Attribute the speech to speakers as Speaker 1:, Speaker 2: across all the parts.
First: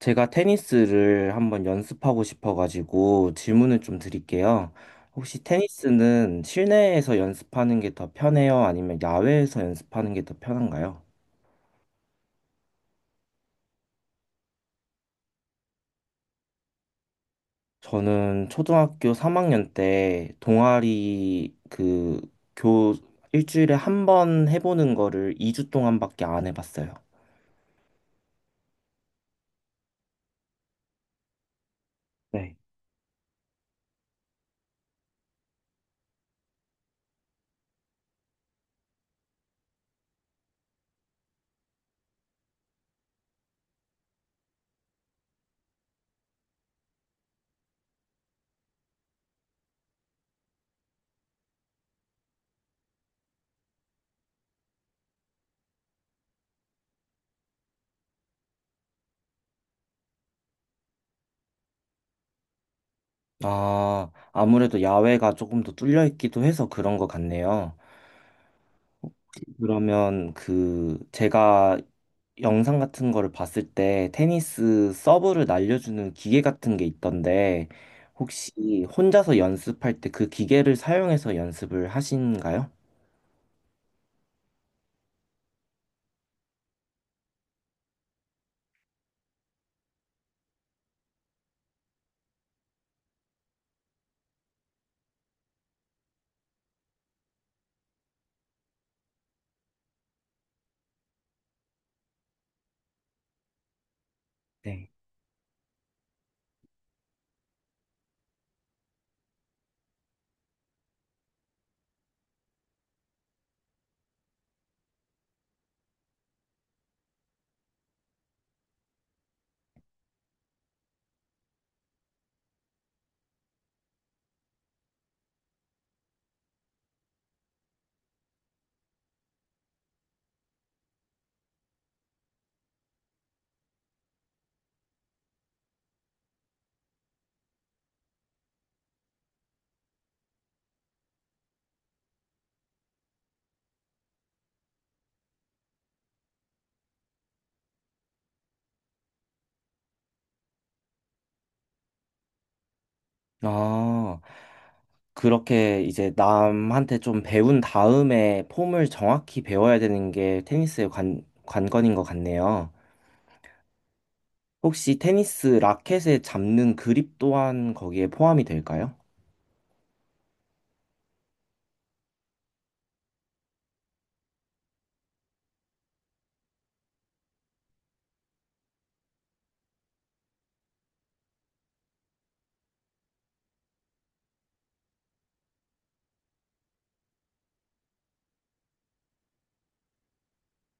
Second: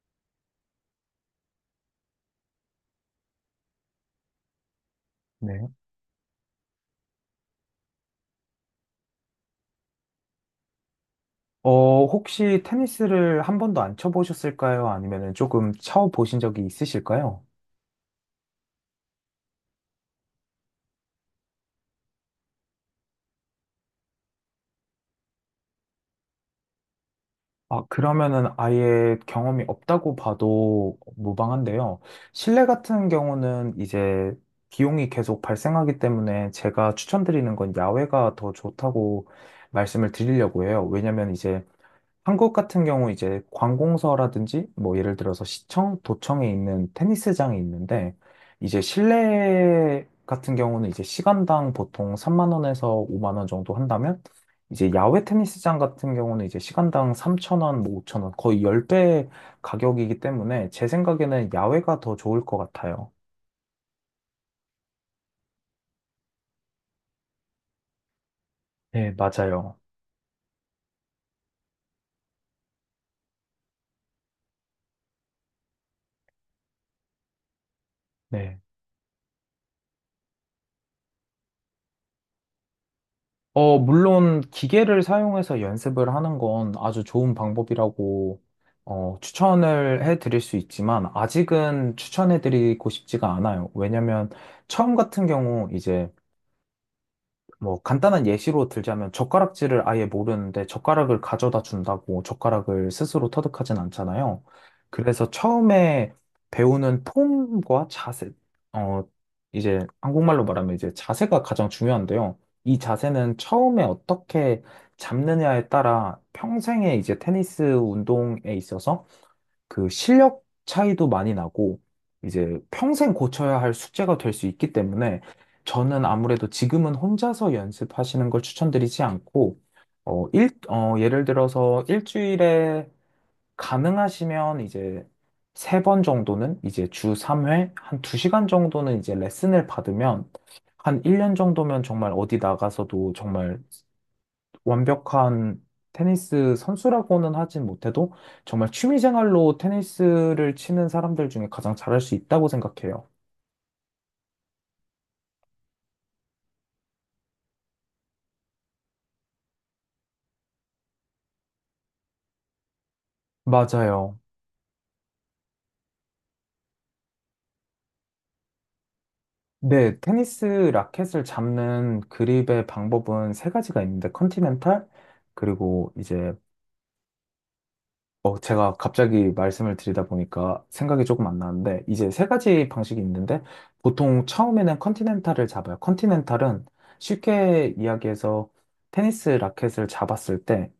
Speaker 1: 제가 테니스를 한번 연습하고 싶어가지고 질문을 좀 드릴게요. 혹시
Speaker 2: 네.
Speaker 1: 테니스는 실내에서 연습하는 게 더 편해요? 아니면 야외에서 연습하는 게 더 편한가요?
Speaker 2: 혹시 테니스를 한 번도 안 쳐보셨을까요? 아니면은 조금 쳐보신 적이 있으실까요?
Speaker 1: 저는 초등학교 3학년 때 동아리 그 교 일주일에 한 번 해보는 거를 2주 동안밖에 안 해봤어요.
Speaker 2: 아, 그러면은 아예 경험이 없다고 봐도 무방한데요.
Speaker 1: 네.
Speaker 2: 실내 같은 경우는 이제 비용이 계속 발생하기 때문에 제가 추천드리는 건 야외가 더 좋다고 말씀을 드리려고 해요. 왜냐면 이제 한국 같은 경우 이제 관공서라든지 뭐 예를 들어서 시청, 도청에 있는 테니스장이 있는데 이제 실내 같은 경우는 이제 시간당 보통 3만 원에서 5만 원 정도 한다면 이제 야외 테니스장 같은 경우는 이제 시간당 3천 원, 뭐 5천 원 거의 10배 가격이기 때문에 제 생각에는 야외가 더 좋을 것 같아요.
Speaker 1: 아, 아무래도 야외가 조금 더 뚫려 있기도 해서 그런 것 같네요.
Speaker 2: 네, 맞아요.
Speaker 1: 그러면 그 제가 영상 같은 거를 봤을 때 테니스 서브를 날려주는 기계 같은 게 있던데 혹시 혼자서 연습할 때 그 기계를 사용해서 연습을 하신가요?
Speaker 2: 물론 기계를 사용해서 연습을 하는 건 아주 좋은 방법이라고 추천을 해드릴 수 있지만 아직은 추천해드리고 싶지가 않아요. 왜냐면 처음 같은 경우 이제 뭐 간단한 예시로 들자면 젓가락질을 아예 모르는데 젓가락을 가져다 준다고 젓가락을 스스로 터득하진 않잖아요.
Speaker 1: 네.
Speaker 2: 그래서 처음에 배우는 폼과 자세, 어, 이제 한국말로 말하면 이제 자세가 가장 중요한데요. 이 자세는 처음에 어떻게 잡느냐에 따라 평생의 이제 테니스 운동에 있어서 그 실력 차이도 많이 나고 이제 평생 고쳐야 할 숙제가 될 수 있기 때문에 저는 아무래도 지금은 혼자서 연습하시는 걸 추천드리지 않고 예를 들어서 일주일에 가능하시면 이제 3번 정도는 이제 주 3회 한 2시간 정도는 이제 레슨을 받으면 한 1년 정도면 정말 어디 나가서도 정말 완벽한 테니스 선수라고는 하진 못해도 정말 취미생활로 테니스를 치는 사람들 중에 가장 잘할 수 있다고 생각해요.
Speaker 1: 아, 그렇게 이제 남한테 좀 배운 다음에 폼을 정확히 배워야 되는 게 테니스의 관건인 것 같네요.
Speaker 2: 맞아요.
Speaker 1: 혹시 테니스 라켓에 잡는 그립 또한 거기에 포함이 될까요?
Speaker 2: 네, 테니스 라켓을 잡는 그립의 방법은 세 가지가 있는데, 컨티넨탈, 그리고 이제, 제가 갑자기 말씀을 드리다 보니까 생각이 조금 안 나는데, 이제 세 가지 방식이 있는데, 보통 처음에는 컨티넨탈을 잡아요. 컨티넨탈은 쉽게 이야기해서 테니스 라켓을 잡았을 때,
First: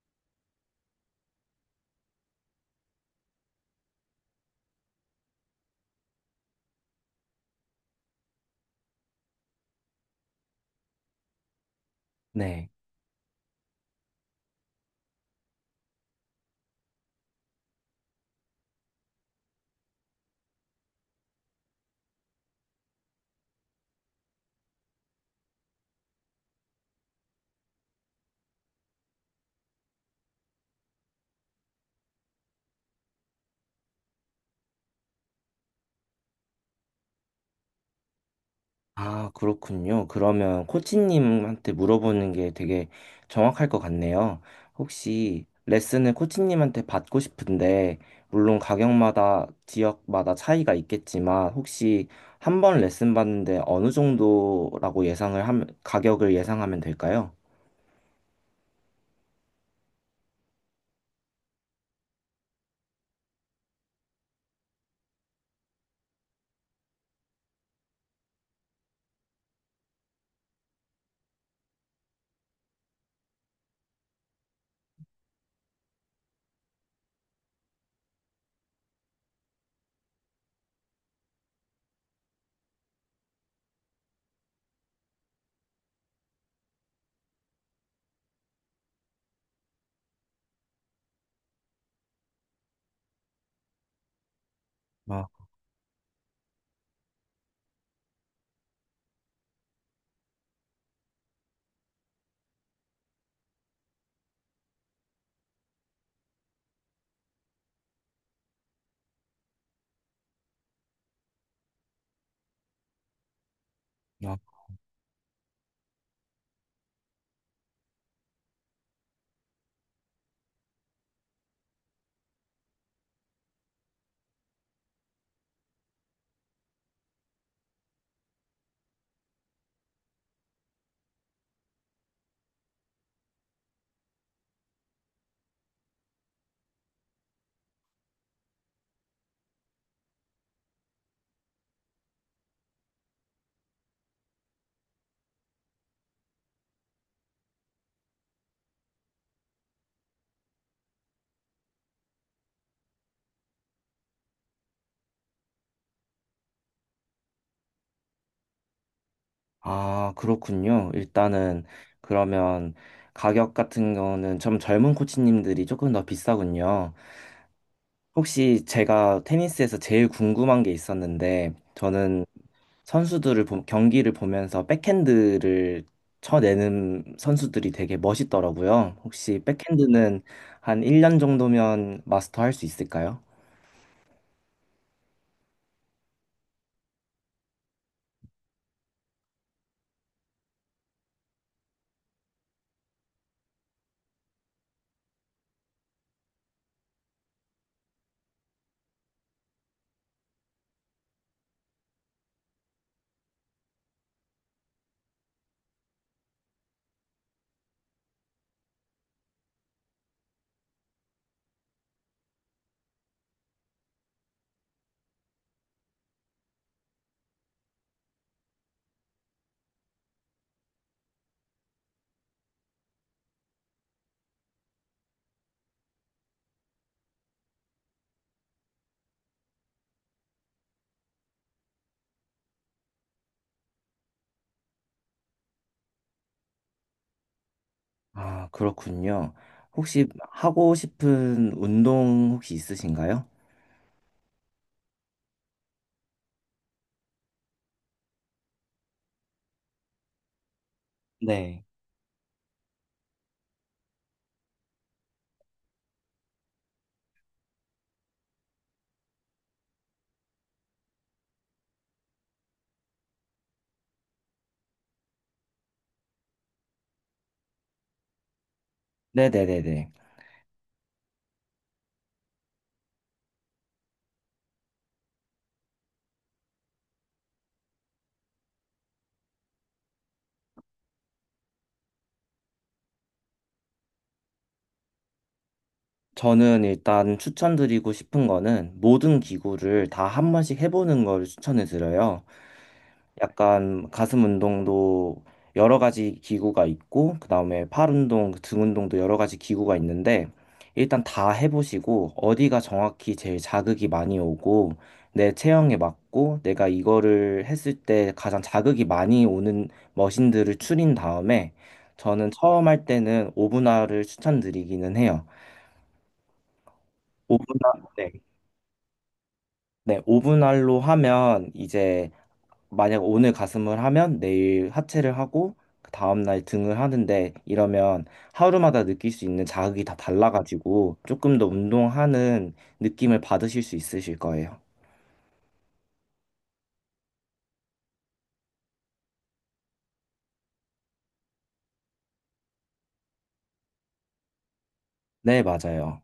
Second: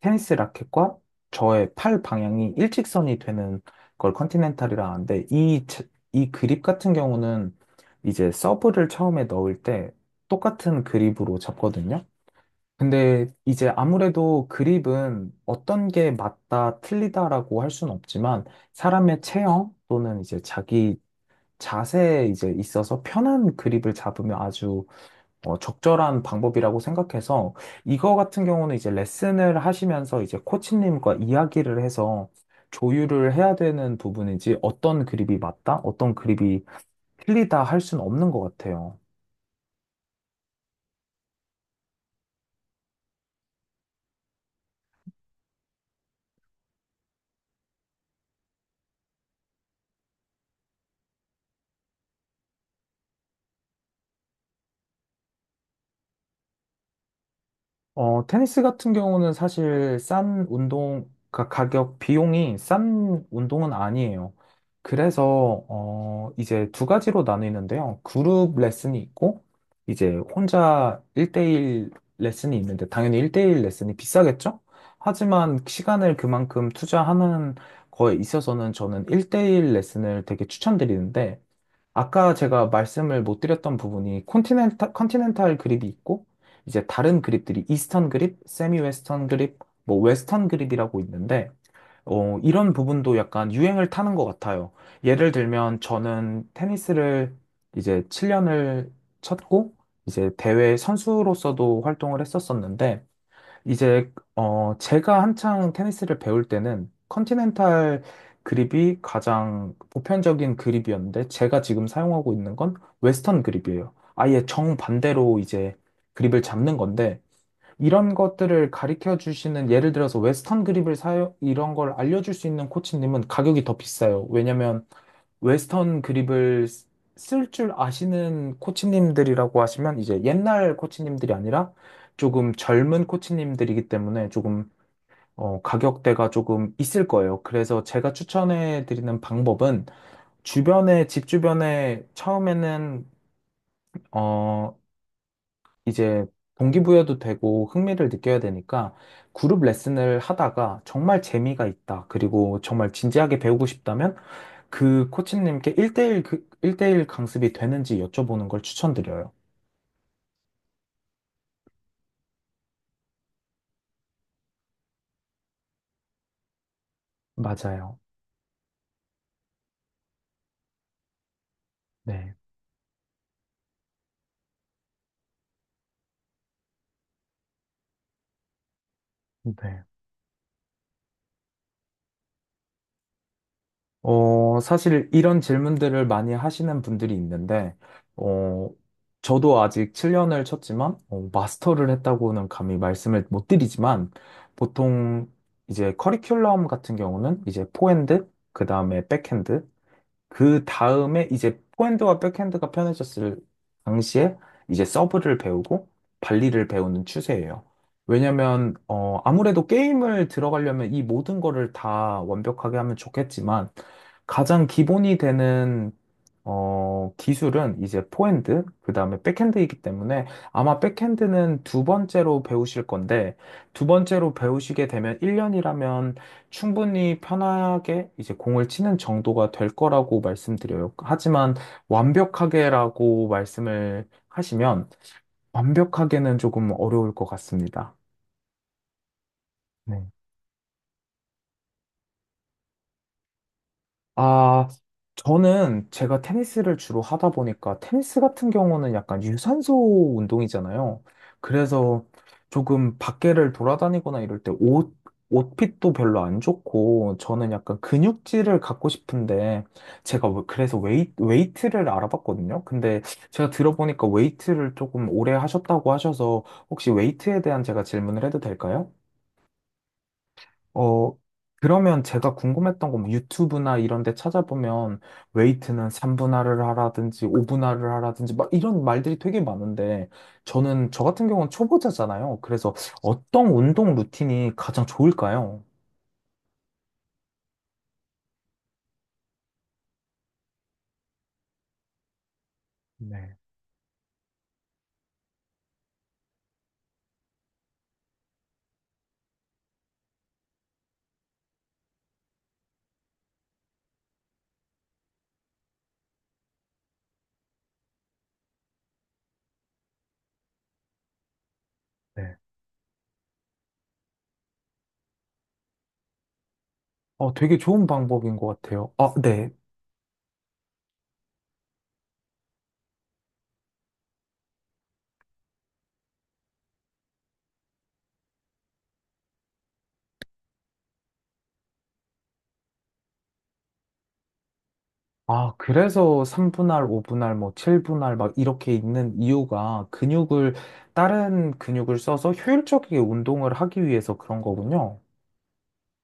Speaker 2: 테니스 라켓과 저의 팔 방향이 일직선이 되는 걸 컨티넨탈이라 하는데 이 그립 같은 경우는 이제 서브를 처음에 넣을 때 똑같은 그립으로 잡거든요.
Speaker 1: 네.
Speaker 2: 근데 이제 아무래도 그립은 어떤 게 맞다, 틀리다라고 할 수는 없지만 사람의 체형 또는 이제 자기 자세에 이제 있어서 편한 그립을 잡으면 아주 적절한 방법이라고 생각해서 이거 같은 경우는 이제 레슨을 하시면서 이제 코치님과 이야기를 해서 조율을 해야 되는 부분이지 어떤 그립이 맞다, 어떤 그립이 틀리다 할 수는 없는 것 같아요.
Speaker 1: 아, 그렇군요. 그러면 코치님한테 물어보는 게 되게 정확할 것 같네요. 혹시 레슨을 코치님한테 받고 싶은데, 물론 가격마다 지역마다 차이가 있겠지만, 혹시 한 번 레슨 받는데 어느 정도라고 예상을 하면, 가격을 예상하면 될까요?
Speaker 2: 테니스 같은 경우는 사실 싼 운동, 가격, 비용이 싼 운동은 아니에요. 그래서, 이제 두 가지로 나뉘는데요. 그룹 레슨이 있고, 이제 혼자 1대1 레슨이 있는데, 당연히 1대1 레슨이 비싸겠죠? 하지만 시간을 그만큼 투자하는 거에 있어서는 저는 1대1 레슨을 되게 추천드리는데, 아까 제가 말씀을 못 드렸던 부분이 컨티넨탈 그립이 있고 이제 다른 그립들이 이스턴 그립, 세미 웨스턴 그립, 뭐 웨스턴 그립이라고 있는데 이런 부분도 약간 유행을 타는 것 같아요.
Speaker 1: 아,
Speaker 2: 예를 들면 저는 테니스를 이제 7년을 쳤고 이제 대회 선수로서도 활동을 했었었는데 이제 제가 한창 테니스를 배울 때는 컨티넨탈 그립이 가장 보편적인 그립이었는데 제가 지금 사용하고 있는 건 웨스턴 그립이에요.
Speaker 1: 아,
Speaker 2: 아예 정반대로 이제 그립을 잡는 건데 이런 것들을 가르쳐 주시는 예를 들어서 웨스턴 그립을 사용 이런 걸 알려줄 수 있는 코치님은 가격이 더 비싸요. 왜냐면 웨스턴 그립을 쓸 줄 아시는 코치님들이라고 하시면 이제 옛날 코치님들이 아니라 조금 젊은 코치님들이기 때문에 조금 가격대가 조금 있을 거예요. 그래서 제가 추천해 드리는 방법은 주변에, 집 주변에 처음에는 어, 이제 동기부여도 되고 흥미를 느껴야 되니까 그룹 레슨을 하다가 정말 재미가 있다. 그리고 정말 진지하게 배우고 싶다면 그 코치님께 1대1, 그, 일대일 강습이 되는지 여쭤보는 걸 추천드려요.
Speaker 1: 아, 그렇군요. 일단은 그러면 가격 같은 거는 좀 젊은 코치님들이 조금 더 비싸군요.
Speaker 2: 맞아요.
Speaker 1: 혹시 제가 테니스에서 제일 궁금한 게 있었는데, 저는
Speaker 2: 네.
Speaker 1: 선수들을, 경기를 보면서 백핸드를 쳐내는 선수들이 되게 멋있더라고요. 혹시
Speaker 2: 네.
Speaker 1: 백핸드는 한 1년 정도면 마스터할 수 있을까요?
Speaker 2: 사실 이런 질문들을 많이 하시는 분들이 있는데, 어, 저도 아직 7년을 쳤지만, 마스터를 했다고는 감히 말씀을 못 드리지만, 보통 이제 커리큘럼 같은 경우는 이제 포핸드, 그 다음에 백핸드, 그 다음에 이제 포핸드와 백핸드가 편해졌을 당시에 이제 서브를 배우고 발리를 배우는 추세예요. 왜냐면 아무래도 게임을 들어가려면 이 모든 거를 다 완벽하게 하면 좋겠지만 가장 기본이 되는 기술은 이제 포핸드, 그다음에 백핸드이기 때문에 아마 백핸드는 두 번째로 배우실 건데 두 번째로 배우시게 되면 1년이라면 충분히 편하게 이제 공을 치는 정도가 될 거라고 말씀드려요. 하지만 완벽하게라고 말씀을 하시면 완벽하게는 조금 어려울 것 같습니다.
Speaker 1: 아, 그렇군요. 혹시 하고 싶은 운동 혹시 있으신가요?
Speaker 2: 아, 저는 제가 테니스를 주로 하다 보니까 테니스 같은 경우는 약간 유산소 운동이잖아요.
Speaker 1: 네.
Speaker 2: 그래서 조금 밖에를 돌아다니거나 이럴 때 옷핏도 별로 안 좋고 저는 약간 근육질을 갖고 싶은데 제가 그래서 웨이트를 알아봤거든요. 근데 제가 들어보니까 웨이트를 조금 오래 하셨다고 하셔서 혹시 웨이트에 대한 제가 질문을 해도 될까요?
Speaker 1: 네네네네.
Speaker 2: 어, 그러면 제가 궁금했던 건뭐 유튜브나 이런 데 찾아보면 웨이트는 3분할을 하라든지 5분할을 하라든지 막 이런 말들이 되게 많은데 저는 저 같은 경우는 초보자잖아요. 그래서 어떤 운동 루틴이 가장 좋을까요?
Speaker 1: 저는 일단 추천드리고 싶은 거는 모든 기구를 다 한 번씩 해보는 걸 추천해 드려요.
Speaker 2: 네,
Speaker 1: 약간 가슴 운동도 여러 가지 기구가 있고, 그 다음에 팔 운동, 그 등 운동도 여러 가지 기구가 있는데, 일단 다 해보시고, 어디가 정확히 제일 자극이 많이 오고, 내 체형에 맞고, 내가 이거를 했을 때 가장 자극이 많이 오는 머신들을 추린 다음에, 저는
Speaker 2: 네.
Speaker 1: 처음 할 때는 오분할을 추천드리기는 해요.
Speaker 2: 되게
Speaker 1: 오분할,
Speaker 2: 좋은
Speaker 1: 네.
Speaker 2: 방법인 것 같아요. 아, 네.
Speaker 1: 네, 오분할로 하면 이제 만약 오늘 가슴을 하면 내일 하체를 하고 그 다음날 등을 하는데 이러면 하루마다 느낄 수 있는 자극이 다 달라가지고 조금 더 운동하는 느낌을 받으실 수 있으실 거예요.
Speaker 2: 아, 그래서 3분할, 5분할, 뭐 7분할 막 이렇게 있는 이유가 다른 근육을 써서 효율적이게 운동을 하기 위해서 그런 거군요.
Speaker 1: 네, 맞아요.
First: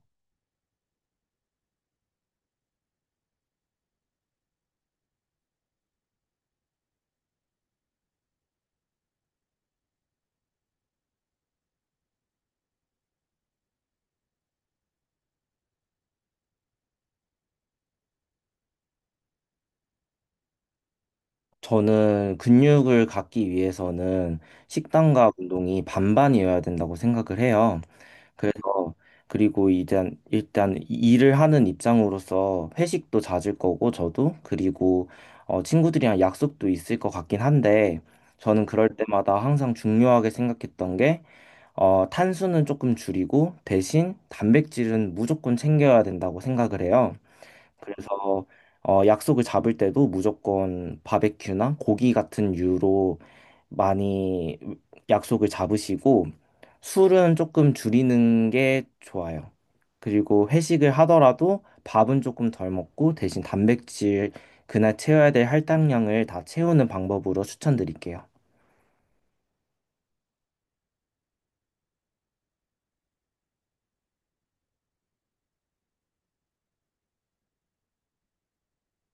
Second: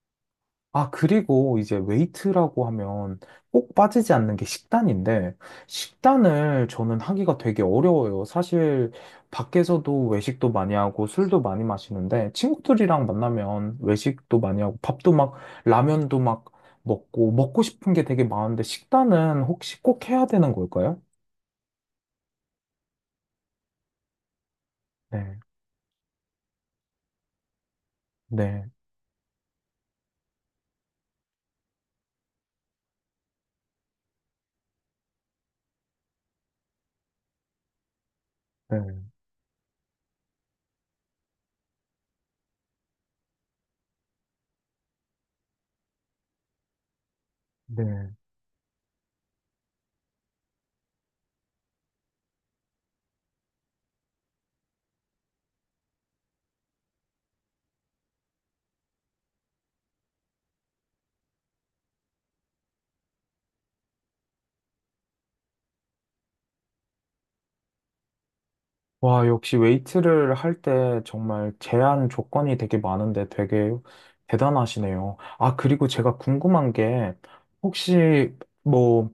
Speaker 2: 아, 그리고 이제 웨이트라고 하면 꼭 빠지지 않는 게 식단인데, 식단을 저는 하기가 되게 어려워요. 사실 밖에서도 외식도 많이 하고 술도 많이 마시는데, 친구들이랑 만나면 외식도 많이 하고 밥도 막 라면도 막 먹고, 먹고 싶은 게 되게 많은데, 식단은 혹시 꼭 해야 되는 걸까요?
Speaker 1: 저는 근육을 갖기 위해서는 식단과
Speaker 2: 네,
Speaker 1: 운동이 반반이어야 된다고 생각을 해요.
Speaker 2: 네,
Speaker 1: 그래서 그리고 이제 일단 일을 하는 입장으로서 회식도 잦을 거고 저도 그리고 친구들이랑 약속도 있을 것 같긴 한데 저는 그럴
Speaker 2: 네,
Speaker 1: 때마다 항상 중요하게 생각했던 게 탄수는 조금 줄이고 대신 단백질은 무조건 챙겨야 된다고 생각을 해요.
Speaker 2: 네.
Speaker 1: 그래서 약속을 잡을 때도 무조건 바베큐나 고기 같은 유로 많이 약속을 잡으시고 술은 조금 줄이는 게 좋아요. 그리고 회식을 하더라도 밥은 조금 덜 먹고 대신 단백질 그날 채워야 될 할당량을 다 채우는 방법으로 추천드릴게요.
Speaker 2: 와, 역시 웨이트를 할 때 정말 제한 조건이 되게 많은데 되게 대단하시네요. 아, 그리고 제가 궁금한 게 혹시 뭐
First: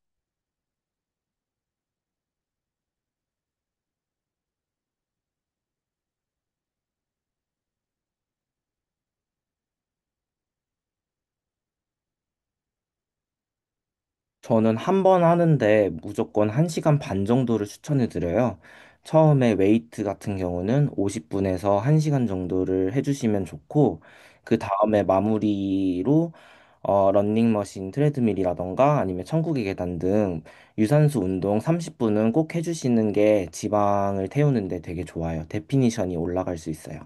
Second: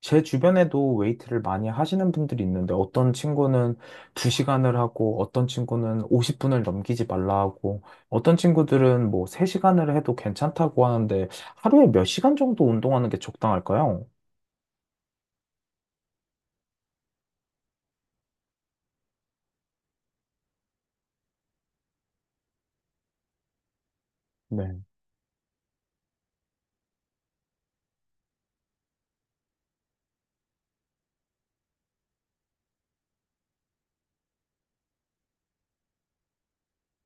Speaker 2: 제 주변에도 웨이트를 많이 하시는 분들이 있는데 어떤 친구는 2시간을 하고 어떤 친구는 50분을 넘기지 말라 하고 어떤 친구들은 뭐 3시간을 해도 괜찮다고 하는데 하루에 몇 시간 정도 운동하는 게 적당할까요?
Speaker 1: 저는 한 번 하는데 무조건 1시간 반 정도를 추천해 드려요. 처음에 웨이트 같은 경우는 50분에서 1시간 정도를 해주시면 좋고, 그
Speaker 2: 네.
Speaker 1: 다음에 마무리로 런닝머신 트레드밀이라던가 아니면 천국의 계단 등 유산소 운동 30분은 꼭 해주시는 게 지방을 태우는데 되게 좋아요. 데피니션이 올라갈 수 있어요.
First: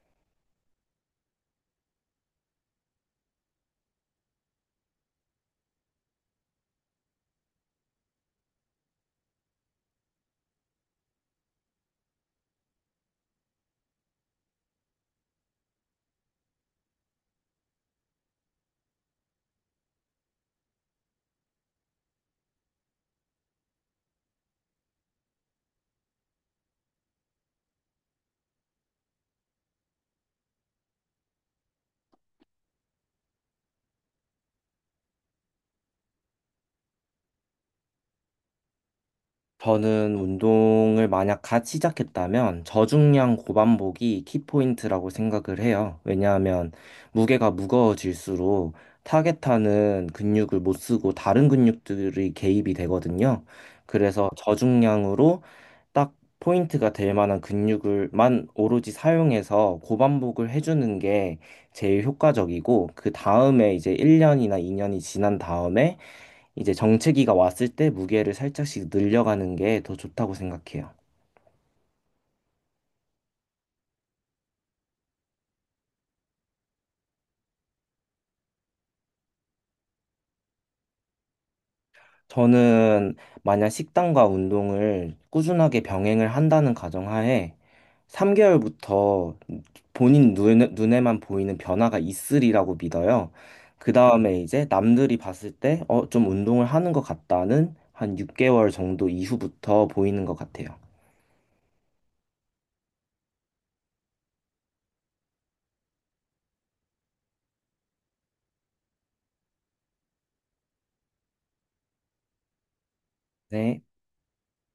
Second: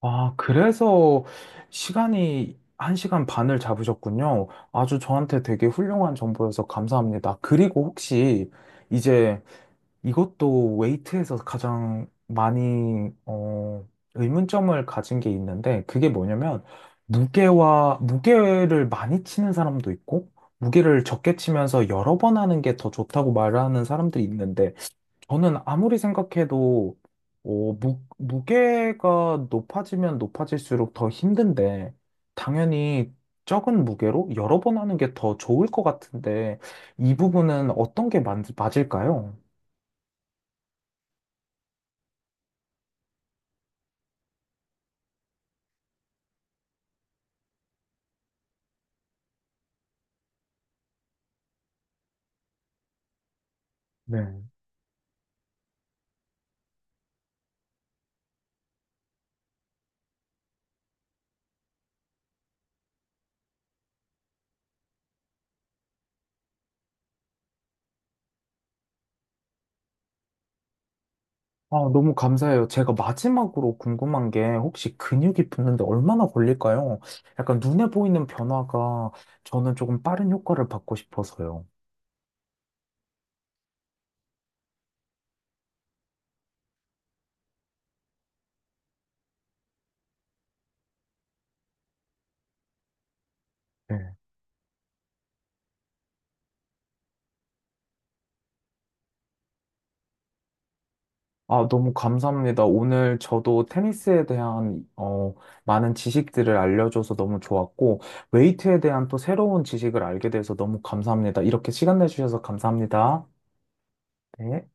Speaker 2: 아, 그래서 시간이 1시간 반을 잡으셨군요. 아주 저한테 되게 훌륭한 정보여서 감사합니다. 그리고 혹시 이제 이것도 웨이트에서 가장 많이, 의문점을 가진 게 있는데 그게 뭐냐면 무게를 많이 치는 사람도 있고 무게를 적게 치면서 여러 번 하는 게 더 좋다고 말하는 사람들이 있는데 저는 아무리 생각해도 무게가 높아지면 높아질수록 더 힘든데, 당연히 적은 무게로 여러 번 하는 게 더 좋을 것 같은데, 이 부분은 어떤 게 맞을까요?
Speaker 1: 저는 운동을 만약 갓 시작했다면 저중량 고반복이 키포인트라고 생각을 해요. 왜냐하면 무게가 무거워질수록 타겟하는 근육을 못 쓰고 다른 근육들이 개입이 되거든요. 그래서
Speaker 2: 네.
Speaker 1: 저중량으로 딱 포인트가 될 만한 근육을만 오로지 사용해서 고반복을 해주는 게 제일 효과적이고, 그 다음에 이제 1년이나 2년이 지난 다음에 이제 정체기가 왔을 때 무게를 살짝씩 늘려가는 게 더 좋다고 생각해요.
Speaker 2: 아, 너무 감사해요. 제가 마지막으로 궁금한 게 혹시 근육이 붙는데 얼마나 걸릴까요? 약간 눈에 보이는 변화가 저는 조금 빠른 효과를 받고 싶어서요.
Speaker 1: 저는 만약 식단과 운동을 꾸준하게 병행을 한다는 가정하에 3개월부터 본인 눈에만 보이는 변화가 있으리라고 믿어요. 그
Speaker 2: 네.
Speaker 1: 다음에 이제 남들이 봤을 때, 좀 운동을 하는 것 같다는 한 6개월 정도 이후부터 보이는 것 같아요.
Speaker 2: 아, 너무 감사합니다. 오늘 저도 테니스에 대한 많은 지식들을 알려줘서 너무 좋았고, 웨이트에 대한 또 새로운 지식을 알게 돼서 너무 감사합니다. 이렇게 시간 내주셔서 감사합니다.
Speaker 1: 네.
Speaker 2: 네.